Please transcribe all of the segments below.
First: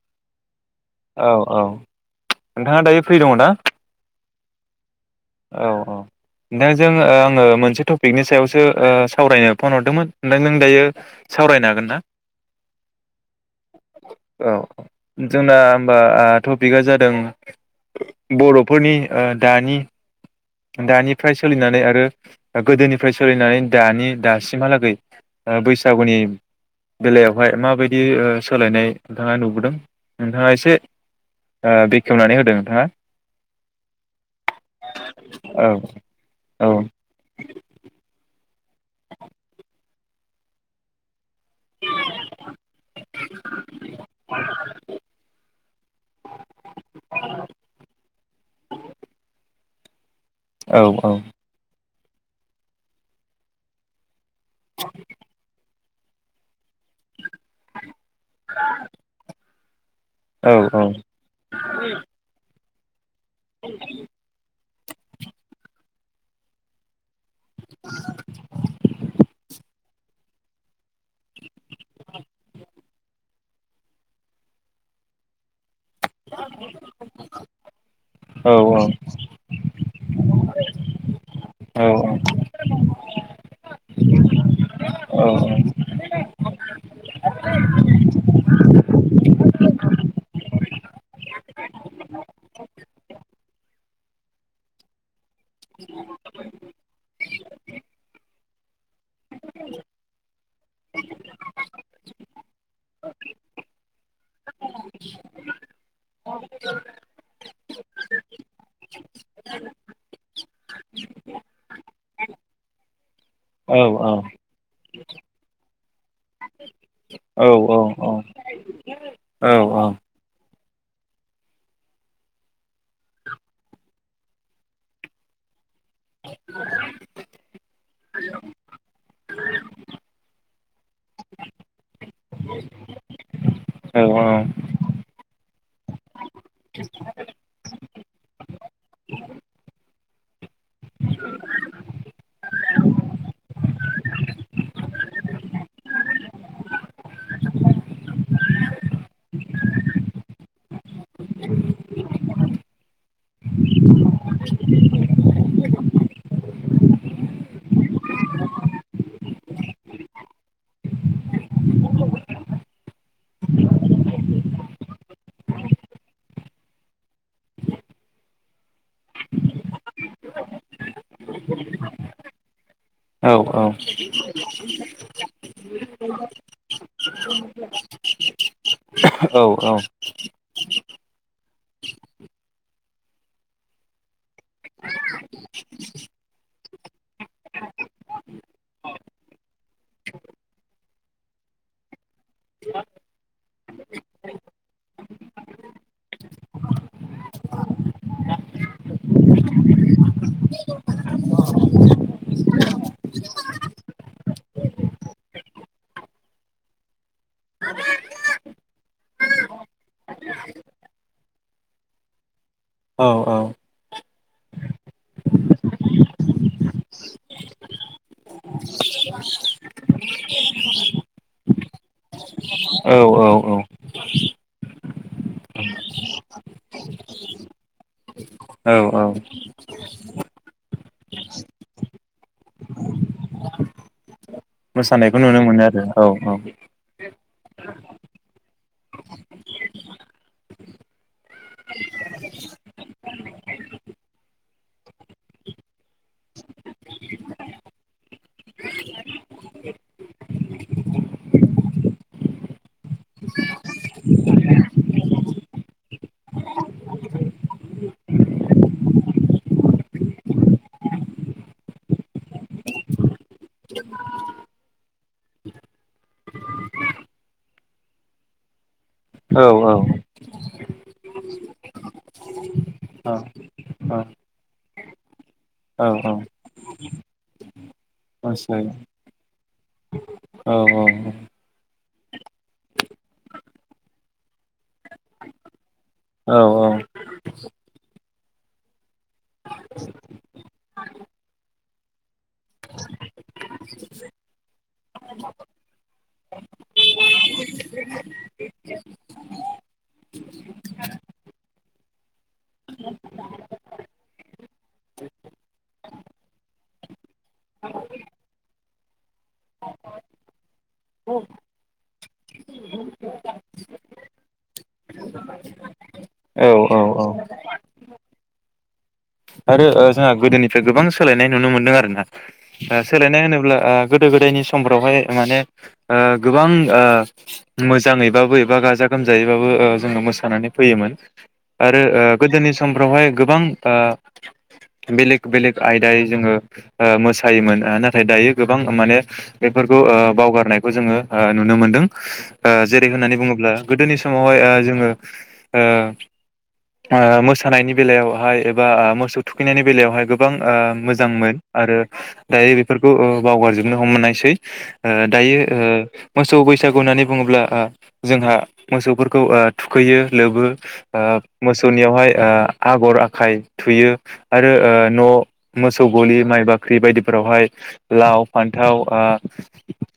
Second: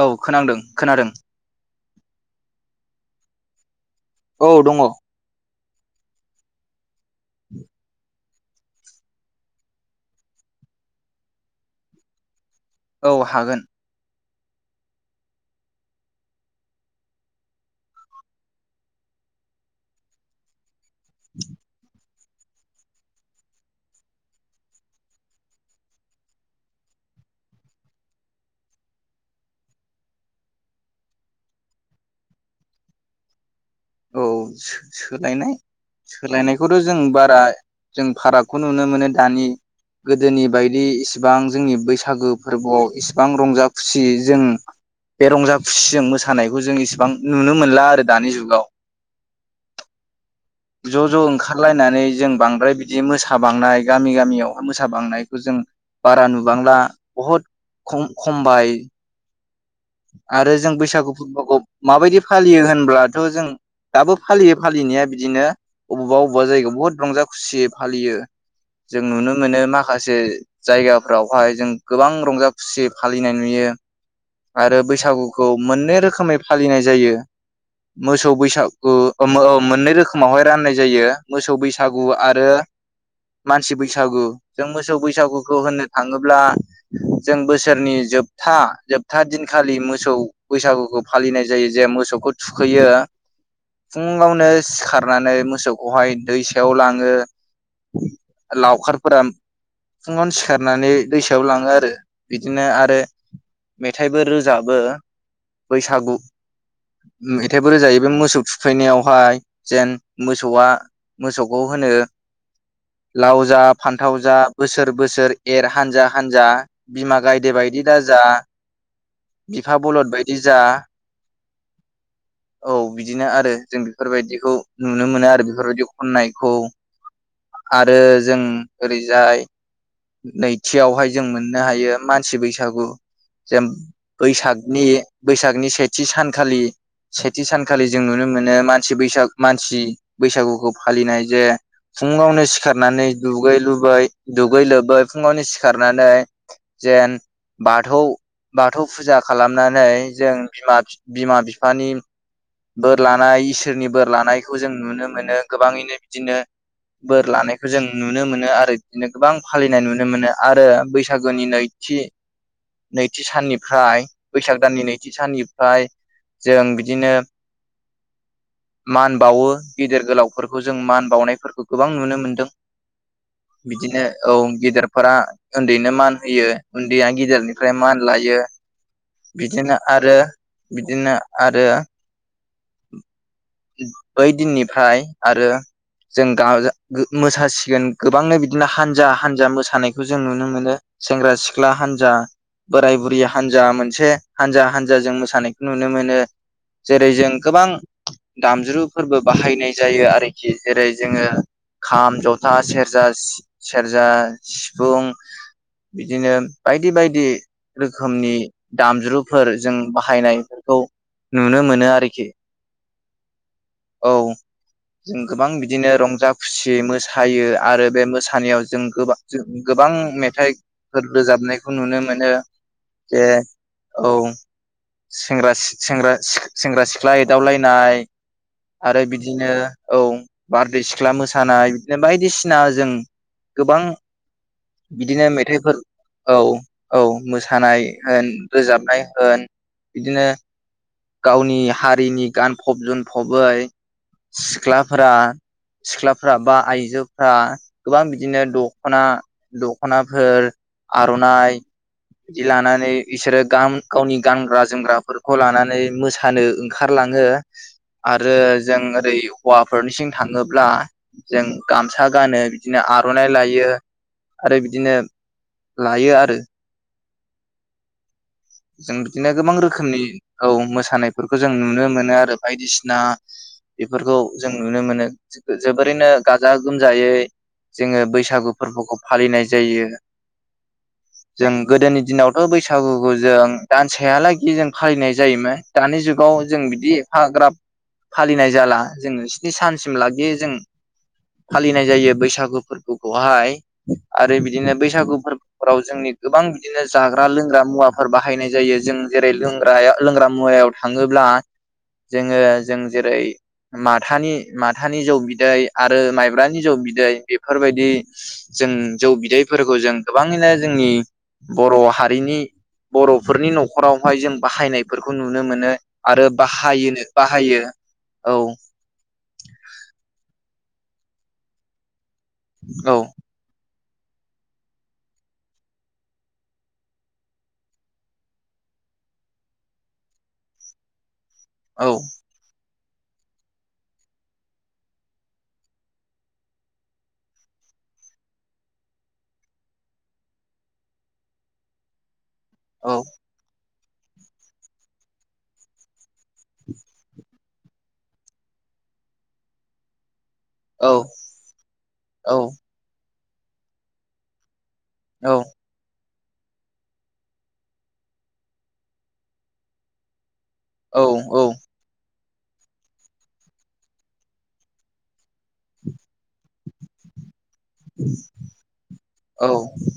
औ खोनांदों। खोनादों औ औ नोंथाङा दायो फ्रि दङ ना? औ दङ। औ औ नोंथां ज जों ओ आंङो मोनसे टपिकनि सायावसो सो ओ सावरायनो फन हरदोंमोन नों दायो सावरायनो हागोन ना? औ हागोन। औ जों दा। होनबा टपिकआ जादों बर'फोरनि ओ दानि दानिफ्राय सोलिनानै आरो गोदोनिफ्राय सोलिनाय दानि दासिमहालागै ओ बैसागुनि बेलायावहाय माबायदि ओ सोलायनाय नोंथाङा नुबोदों नोंथाङा एसे ओ बेखेवनानै होदो नोंथाङा। औ सोलायनाय औ औ सोलायनायखौथ' जों बारा जों फाराग खौ नुनो मोनो दानि गोदोनि बायदि बां जोंनि बैसागो फोरबोआव इसिबां रंजा खुसि जों बे रंजा खुसिजों मोसानायखौ जों इसिबां नुनो मोनला आरो दानि जुगाव। औ ज' औ ज' ओंखारलायनानै जों बांद्राय बिदि मोसा बांनाय गामि गामियाव अहा मोसा बांनायखौ जों बारा नुबांला। बहुत खम खमबाय। आरो जों औ बैसागु फोरबोखौ माबायदि फालियो होनब ब्ला थ' जों दाबो फालियो फालिनाया बिदिनो अबावबा अबावबा जायगायाव बहुत रंजा खुसियै फालियो जों नुनो मोनो माखासे जायगा फोरावहाय जों गोबां रंजा खुसियै फालिनाय नुयो । आरो बैसागुखौ मोननै रोखोमै फालिनाय जायो मोसौ औ बैसागु ओ मोननै रोखोमावहाय राननाय जायो मोसौ औ बैसागु आरो मानसि बैसागु जों मोसौ औ बैसागुखौ होननो थाङोब्ला जों बोसोरनि जोबथा जोब था दिनखालि मोसौ बैसागुखौ फालिनाय जायो जे मोसौखौ थुखैयो फुङावनो सिखार नानै मोसौखौहाय दै सायाव लाङो लावखार फोरा फुङावनो सिखारनानै दैसायाव लाङो आरो बिदिनो आरो मेथाइबो रोजाब बो बैसागु मे मेथाइबो रोजाबो बे मोसौ थुखैनायावहाय जेन मोसौआ मोसौखौ होनो लाव जा फान्थाव जा बोसोर बोसोर एर हानजा हानजा बिमा गायदे बायदि दाजा बिफा बलद बायदि जा औ बिदिनो आरो जों बेफोरबायदिखौ नुनो मोनो आरो बेफोरबायदि खननायखौ आरो जों ओरैजाय नैथियावहाय जों मोननो हायो मानसि बैसागु जे बैसागनि बैसागनि सेथि सानखालि सेथि सानखालि जों नुनो मोनो मानसि बैसाग मानसि बैसागु गु फालिनाय जे फुंङावनो सिखारनानै दुगै लै दुगै लोबै फुङावनो सिखारनानै जेन बाथौ बाथौ फुजा खालामनानै जों बिमा बिफानि बोर लानाय इसोरनि बोर लानायखौ जों नुनो मोनो गोबाङैनो बिदिनो बोर लानायखौ जों नुनो मोनो आरो बिदिनो गोबां फालिनाय नुनो मोनो आरो बैसागोनि नैथि नैथि साननिफ्राय बैसाग दाननि नैथि साननिफ्राय जों बिदिनो मान बावो गिदिर गोलावफोरखौ जों मान बावउनायफोरखौ गोबां नुनो मोनदों बिदिनो औ गेदेरफोरा उन्दैनो मान होयो [unintelligible] फ्राय मान लायो - बिदिनो आरो बिदिनो आरो बै दिननिफ्राय आरो जों गाजा मोसासिगोन गोबांनो बिदिनो हानजा हानजा मोसानायखौ जों नुनो मोनो सेंग्रा सिख्ला हानजा बोराय बुरि हानजा मोनसे हानजा हानजा जों मोसानायखौ नुनो मोनो जेरै जों गोबां दामजुफोरबो बाहायनाय जायो आरोखि जेरै जोङो खाम ज'था सेरजा सेरजा सिफुं बिदिनो बायदि बायदि। रोखोमनि दामज्रुफोर जों बाहायनायफोरखौ नुनो मोनो आरोखि औ जों गोबां बिदिनो रंजा खुसि मोसायो आरो बे मोसानायाव जों गोबां मेथाइफोर रोजाबनायखौ नुनो मोनो। औ जे औे सेंग्रा सेंग्रा सिख्ला एदावलायनाय औ आरो बिदिनो औ बारदै सिख्ला मोसानाय बिदिनो बायदिसिना जों गोबां- मोसानायखौ बिदिनो नुनो मोनो मेथाइफोर आरो औ औ औ मोसानाय होन रोजाबनाय होन बिदिनो गावनि हारिनि गानफब जोमफबै सिख्लाफोरा सिख्लाफ्रा बा आइजोफ्रा गोबां बिदिनो दखना दखनाफोर आर'नाइ बिदि लानानै बिसोरो गाम गावनि गानग्रा जोमग्राफोरखौ लानानै मोसानो ओंखारलाङो आरो जों ओरै हौवाफोरनिसिं थाङोब्ला जों गामसा गानो बिदिनो आरनाइ लायो आरो बिदिनो लायो आरो जों बिदिनो औ गोबां रोखोमनि औ मोसानायफोरखौ जों नुनो मोनो आरो बायदिसिना बेफोरखौ जों नुनो मोनो औ जोबोरैनो औ गाजा गोमजायै। जोङो बैसागु मोसायो फोरबोखौ फालिनाय जायो औ जों गोदोनि दिनावथ बैसागुखौ जों दानसेहालागि जों फालिनाय जायोमोन दानि जुगाव औ औ जों बिदि हाग्राब फालिनाय जाला जोङो स्नि सानसिम लागि जों फालिनाय जायो बैसागु फोरबोखौहाय आरो बिदिनो बैसागु फोरबोफोराव जोंनि गोबां बिदिनो जाग्रा लोंग्रा मुवा बाहायनाय जायो जों जेरै लोंग्रायाव लोंग्रा मुवायाव थाङोब्ला जोङो जों जेरै माथानि माथानि जौ बिदै आरो माइब्रानि जौ बिदै बेफोरबायदि जों जौ बिदैफोरखौ जों गोबाङैनो जोंनि बर हारिनि बरफोरनि नखरावहाय जों बाहायनायफोरखौ नुनो मोनो आरो बाहायो औ बाहायो औ। आरो जोंहा गोदोनि ओमफ्राय गोबां सोलायनाय नुनो मोनदों आरो ना? औ सोलायनाय होनोब्ला ओ गोदो गोदायनि समफ्रावहाय माने गोबां मोजाङैबाबो एबा गाजा गोमजायैबाबो जोङो मोसानानै फैयोमोन। आरो औ गोदोनि सम बेावहाय गोबां बेलेग बेलेग आयदायै जोङो मोसायोमोन नाथाय दायो गोबां माने बेफोरखौ बावगारनायखौ जोङो नुनो मोनदों। ओ जेरै औ होननानै बुङोब्ला- गोदोनि समावहाय जोङो ओ मोसानायनि बेलायावहाय एबा मोसौ थखैनायनि बेलायावहाय- गोबां औ मोजांमोन आरो औ दायो बेफोरखौ बावगारजोबनो हमनायसै। ओ औ दायो ओ मोसौ बैसागु होननानै बुङोब्ला ओ जोंहा मोसौफोरखौ थुखैयो लोबो। औ मोसौनियावहाय ओ आगर आखाइ थुयो आरो ओ न' मोसौ गलि माइ बा बे बायदिफोरावहाय- लाव फान्थाव ओ औ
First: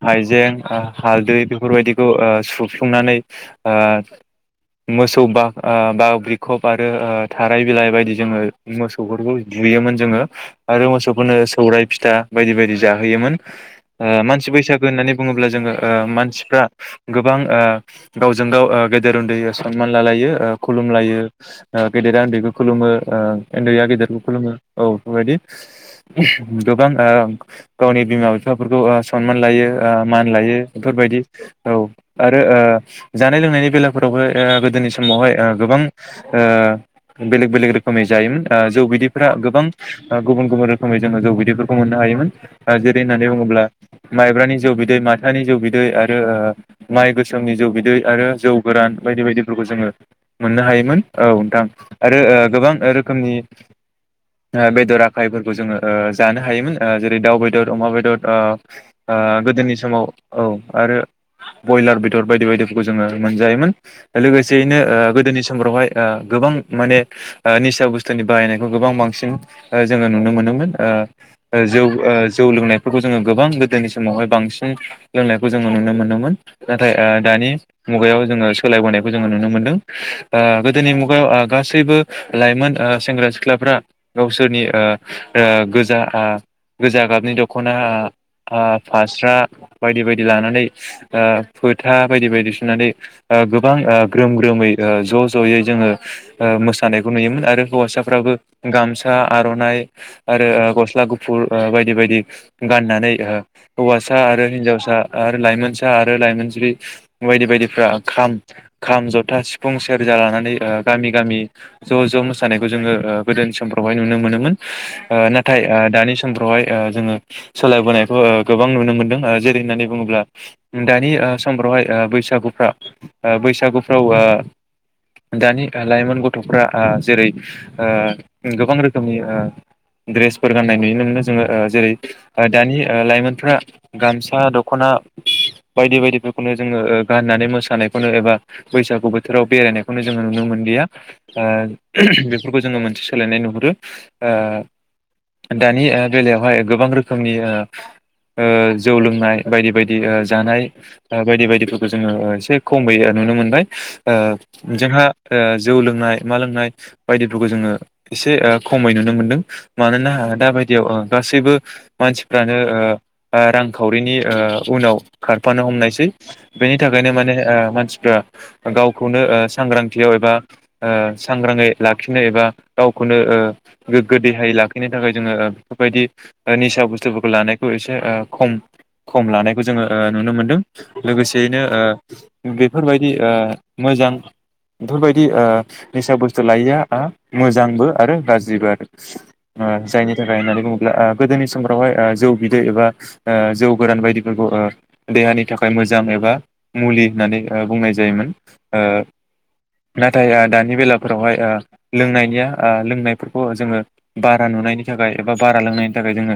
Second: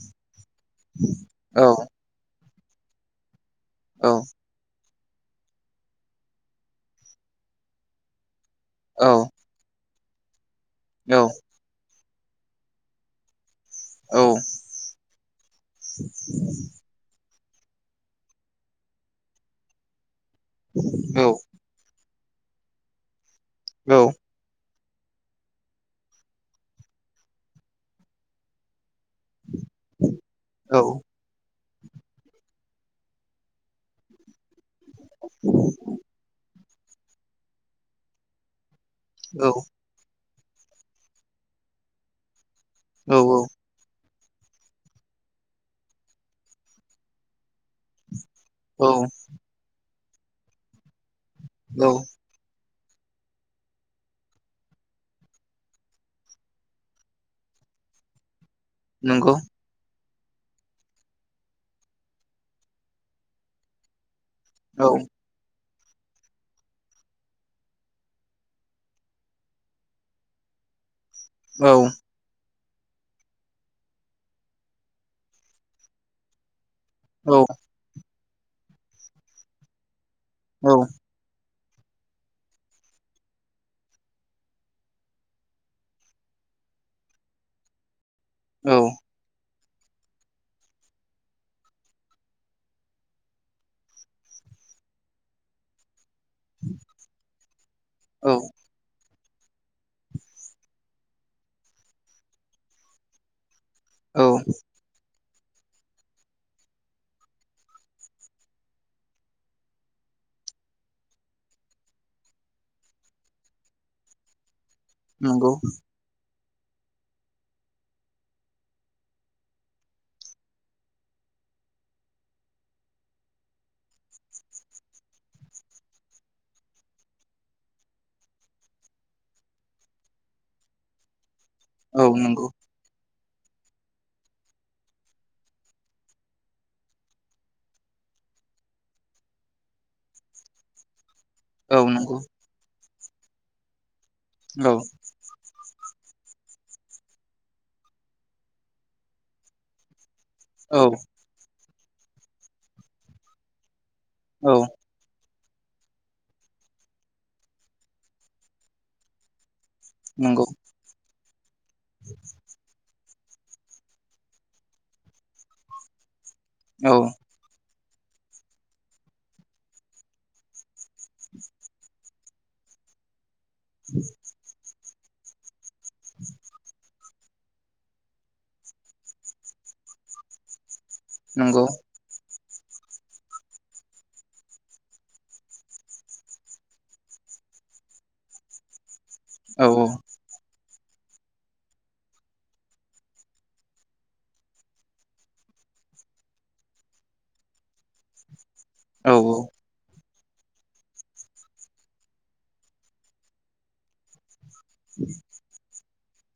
हाइजें हालदै औ बेफोरबायदिखौ सु संनानै ओ मोसौ बाओ बिखब आरो थाराय बिलाइ बायदि जोङो मोसौफोरखौ दुयोमोन। जोङो आरो मोसौफोरनो सौरायाइ फिथा बायदि बायदि जाहोयोमोन। ओ मानसि बैसागो होननानै बुङोब्ला जोङो ओ मानसिफ्रा गोबां ओ गावजों ओ गाव गेदेर उन्दै सनमान लालायो। ओ खुलुम लायो ओ गेदेरा उन्दैखौ खुलुमो ओ उन्दैआ गेदेरखौ खुलुमो। औ बेबायदि गोबां ओ गावनि बिमा बिफाफोरखौ सनमान लायो ओ मान लायो बेफोरबायदि औ आरो ओ जानाय लोंनायनि बेलाइफोरावबो गोदोनि समावहाय गोबां ओ बेलेग बेलेग रोखोमै जायोमोन। ओ जौ जौ बि दैफोरा गोबां ओ गुबुन गुबुन रोखोमै जोङो जौ बिदैफोरखौ मोननो हायोमोन। ओ जेरै औ होननानै बुङोब्ला माइब्रानि जौ बिदै माथानि जौ बिदै आरो माइ गोसोमनि जौ बिदै आरो जौ औ गोरान बायदि बायदिफोरखौ जोङो मोननो हायोमोन। औ नोंथां औ आरो ओ गोबां रोखोमनि ओ बेदर आखायफोरखौ जोङो जानो हायोमोन ओ जेरै दाउ बेदर अमा बेदर ओ ओ नंगौ गोदोनि समाव औ आरो बयलार बेदर बायदि बायदिफोरखौ जोङो मोनजायोमोन। लोगोसेयैनो औ ओ गोदोनि समफ्रावहाय ओ गोबां माने निसा बुस स्थुनि बाहायनायखौ गोबां बांसिन जोङो नुनो मोनोमोन ओ ओ औ जौ ओ जौ लोंनाय फोरखौ जोङो गोबां गोदोनि समावहाय बांसिन लोंनायखौ जोङो नुनो मोनोमोन। नाथाय ओ औ दानि मुगायाव जोङो सोलायबोनायखौ जोङो नुनो मोनदों। ओ औ गोदोनि मुगायाव ओ गासैबो लाइमोन ओ सेंग्रा सिख्लाफ्रा गावसोरनि ओ ओ गोजा गोजा गाबनि दख'ना ओ औ फास्रा बायदि बायदि लानानै फोथा बायदि बायदि सुनानै गोबां ग्रोम ग्रोमै ज' ज'यै जोङो मोसानायखौ नुयोमोन आरो हौवासाफ्राबो औ गामसा आर'नाइ आरो गस्ला गुफुर बायदि बायदि गाननानै हौवासा औ आरो हिनजावसा आरो लाइमोनसा आरो लाइमोन जिबि बायदि बायदिफ्रा खाम खाम जथा सिफुं सेरजा लानानै गामि गामि ज' ज' मोसा नायखौ जोङो गोदो समफ्रावहाय नुनो मोनोमोन। नंगौ नाथाय ओ दानि समफ्रावहाय जोङो सोलायबोनायखौ गोबां नुनो मोनदों जेरै होननानै बुङोब्ला दानि समफ्रावहाय बैसागुफ्रा बैसागुफ्राव दानि लाइमोन गथ'फ्रा जेरै गोबां रोखोमनि द्रेसफोर गाननाय नुयो नो। ज जेरै औ नंगौ दानि लाइमोन फ्रारा गामसा दख'ना बायदि बायदिफोरखौनो जोङो गाननानै मोसानायखौनो एबा बैसागु बोथोराव बेरायनायखौनो जोङो नुनो मोनलिया। औ ओ नंगौ बेफोरखौ जोङो मोनथि सोलायनाय नुहुरो ओ औ दानि ओ बेलायावहाय ओ गोबां रोखोमनि ओ जौ लोंनाय बायदि बायदि जानाय औ बायदि बायदि जोङो एसे खमै नुनो मोनबाय औ ओ जोंहा जौ लोंनाय मा लोंनाय बायदिफोरखौ जोङो एसे खमै नुनो मोनदों मानोना नंगौ दाबायदियाव ओं गासैबो मानसिफ्रानो रांखावरिनि उनाव खारफानो हमनायसै बेनि औ थाखायनो माने मानसि गावखौनो सांग्रांथियाव एबा सांग्राङै लाखिनो एबा गावखौनो गोग्गो देहायै लाख बेनि थाखाय जोङो बबायदि निसा बुस्थु बुस्थुफोरखौ लानायखौ एसे खम खम लानायखौ जोङो नुनो मोनदों। लोगोसेयैनो नंगौ बेफोरबायदि मोजां बेफोरबायदि निसा बुस्थु लायिआ मोजांबो आरो गाज्रिबो औ आरो जायनि थाखाय हारिमु गोदोनि समफ्रावहाय ओ जौ बिदै एबा ओ जौ गोरान बायदिफोरखौ देहानि थाखाय मोजां एबा ओ मुलि होननानै बुंनाय जायोमोन ओ औ नाथाय दानि बेला फोरावहाय ओ लोंनायनिया ओ लोंनायफोरखौ जोङो बार बारा नुनायनि थाखाय एबा बा लोंनायनि नि थाखाय जोङो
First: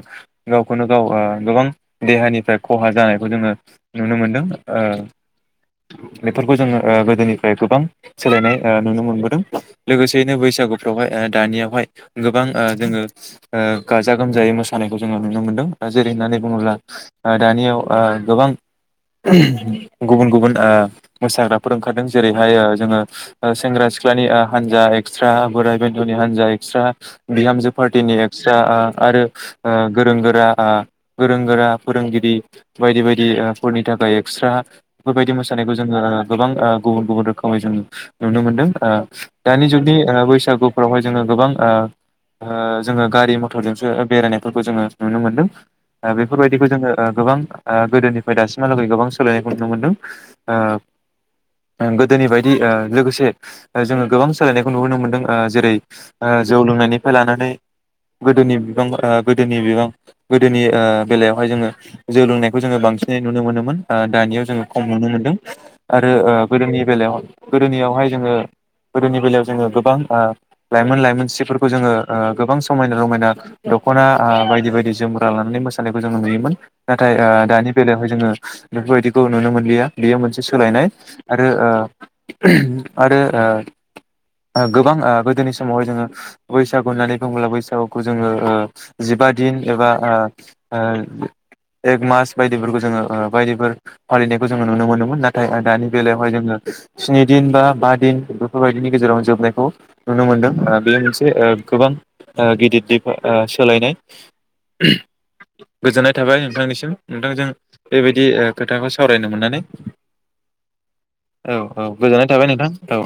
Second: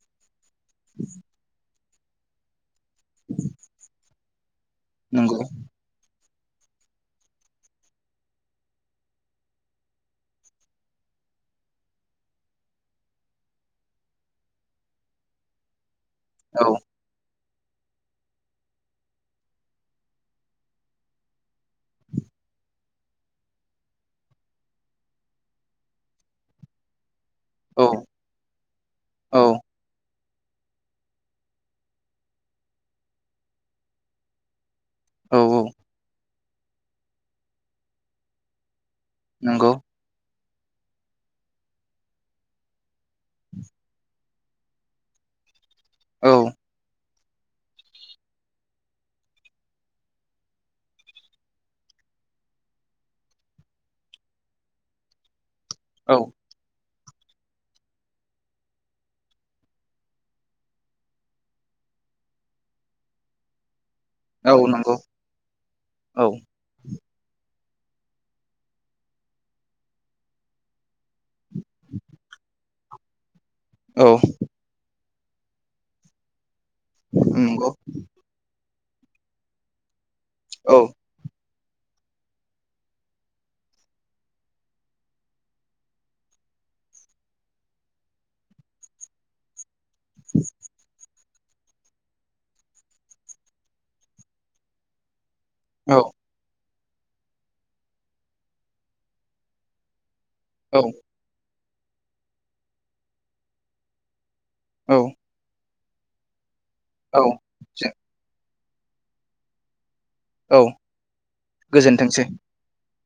गावखौनो गाव ओ गोबां देहानि था खहा जानायखौ जोङो नुनो मोनो दां नंगौ बेफोरखौ जोङो ओ गोदोनिफ्राय गोबां सोलायनाय ओ नुनो मोनबोदों लोगोसेयैनो बैसागुफ्रावहाय दानियावहाय गोबां जोङो गाजा गोमजायै मोसानायखौ जोङो नुनो मोन्दों जेरै होननानै बुङोब्ला दानियाव गोबां गुबुन गुबुन मोसाग्राफोर ओंखारदों जेरैहाय जोङो सेंग्रा सिख्लानि हानजा एक्सट्रा बोराय बेन्थ'नि हानजा एक्सट्रा बिहामजो पार्टिनि एक्सट्रा आरो औ गोरों गोर गोरों गोरा फोरोंगिरि बायदि बायदि फोरनि थाखाय एक्सट्रा बेफोरबायदि नंगौ औ मोसानायखौ जोङो गोबां गुबुन गुबुन रोखोमै जों नुनो मोनदों दानि नंगौ जुगनि ओ बैसागु फोरावहाय जोङो गोबां ओ ओ जोङो गारि मथरजोंसो ओ बेरायनायफोरखौ जोङो नुनो मोनदों ओ औ बेफोरबायदिखौ जोङो। ओ गोबां ओ गोदोनिफ्राय दासिमहालागै गोबां सोलायनायखौ नुनो मोनदों ओ गोदोनि बायदि ओ लोगोसे जोङो। गोबां सोलायनायखौ नुहोनो मोनदों ओ। जेरै औ ओ जौ लोंनायनि। लानानै गोदोनि बिबां गोदोनि बिबां गोदोनि ओ बेलायावहाय जोङो जोव लोंनायखौ जोङो बांसिनै नुनो मोनोमोन। ओ दानियाव औ नंगौ औ जोङो खम नंगौ नुनो मोनदों आरो औ ओ गोदोनि बेलायाव। गोदोनियावहाय जोङो। गोदोनि बेलायाव जोङो गोबां ओ लाइमोन लाइमोनस्रि। जोङो ओ गोबां। समायना रमायना। दख'ना ओ बायदि बायदि जोमो। लानानै मोसानायखौ जोङो नुयोमोन। नाथाय ओ दानि औ बेलायावहाय जोङो बेफोरबायदिखौ नुनो मोनलिया बेयो मोनसे सोलायनाय रो ओ आरो ओ गोबां ओ गोदोनि समावहाय जोङो बैसागु होननानै बुङोब्ला बैसागुखौ जोङो ओ जिबा दिन एबा ओ एक मास बायदिफोरखौ जोङो ओ बायदिफोर फालिनायखौ जोङो नुनो मोनोमोन ना थाय दानि बेलायावहाय जोङो स्नि दिन बा बा दिन बेफोरबायदिनि गेजेराव जोबनायखौ नुनो मोनदों औ बे मोनसे ओ गोबां ओ गिदिरदिर ओ सोलायनाय औ [unintelligible] गोजोननाय थाबाय नोंथांनिसिम नोथां जों बेबायदि ओ खोथाखौ सावरायनो मोननानै औ औ औ गोजोनथोंसै गोजोननाय थाबाय नोंथां औ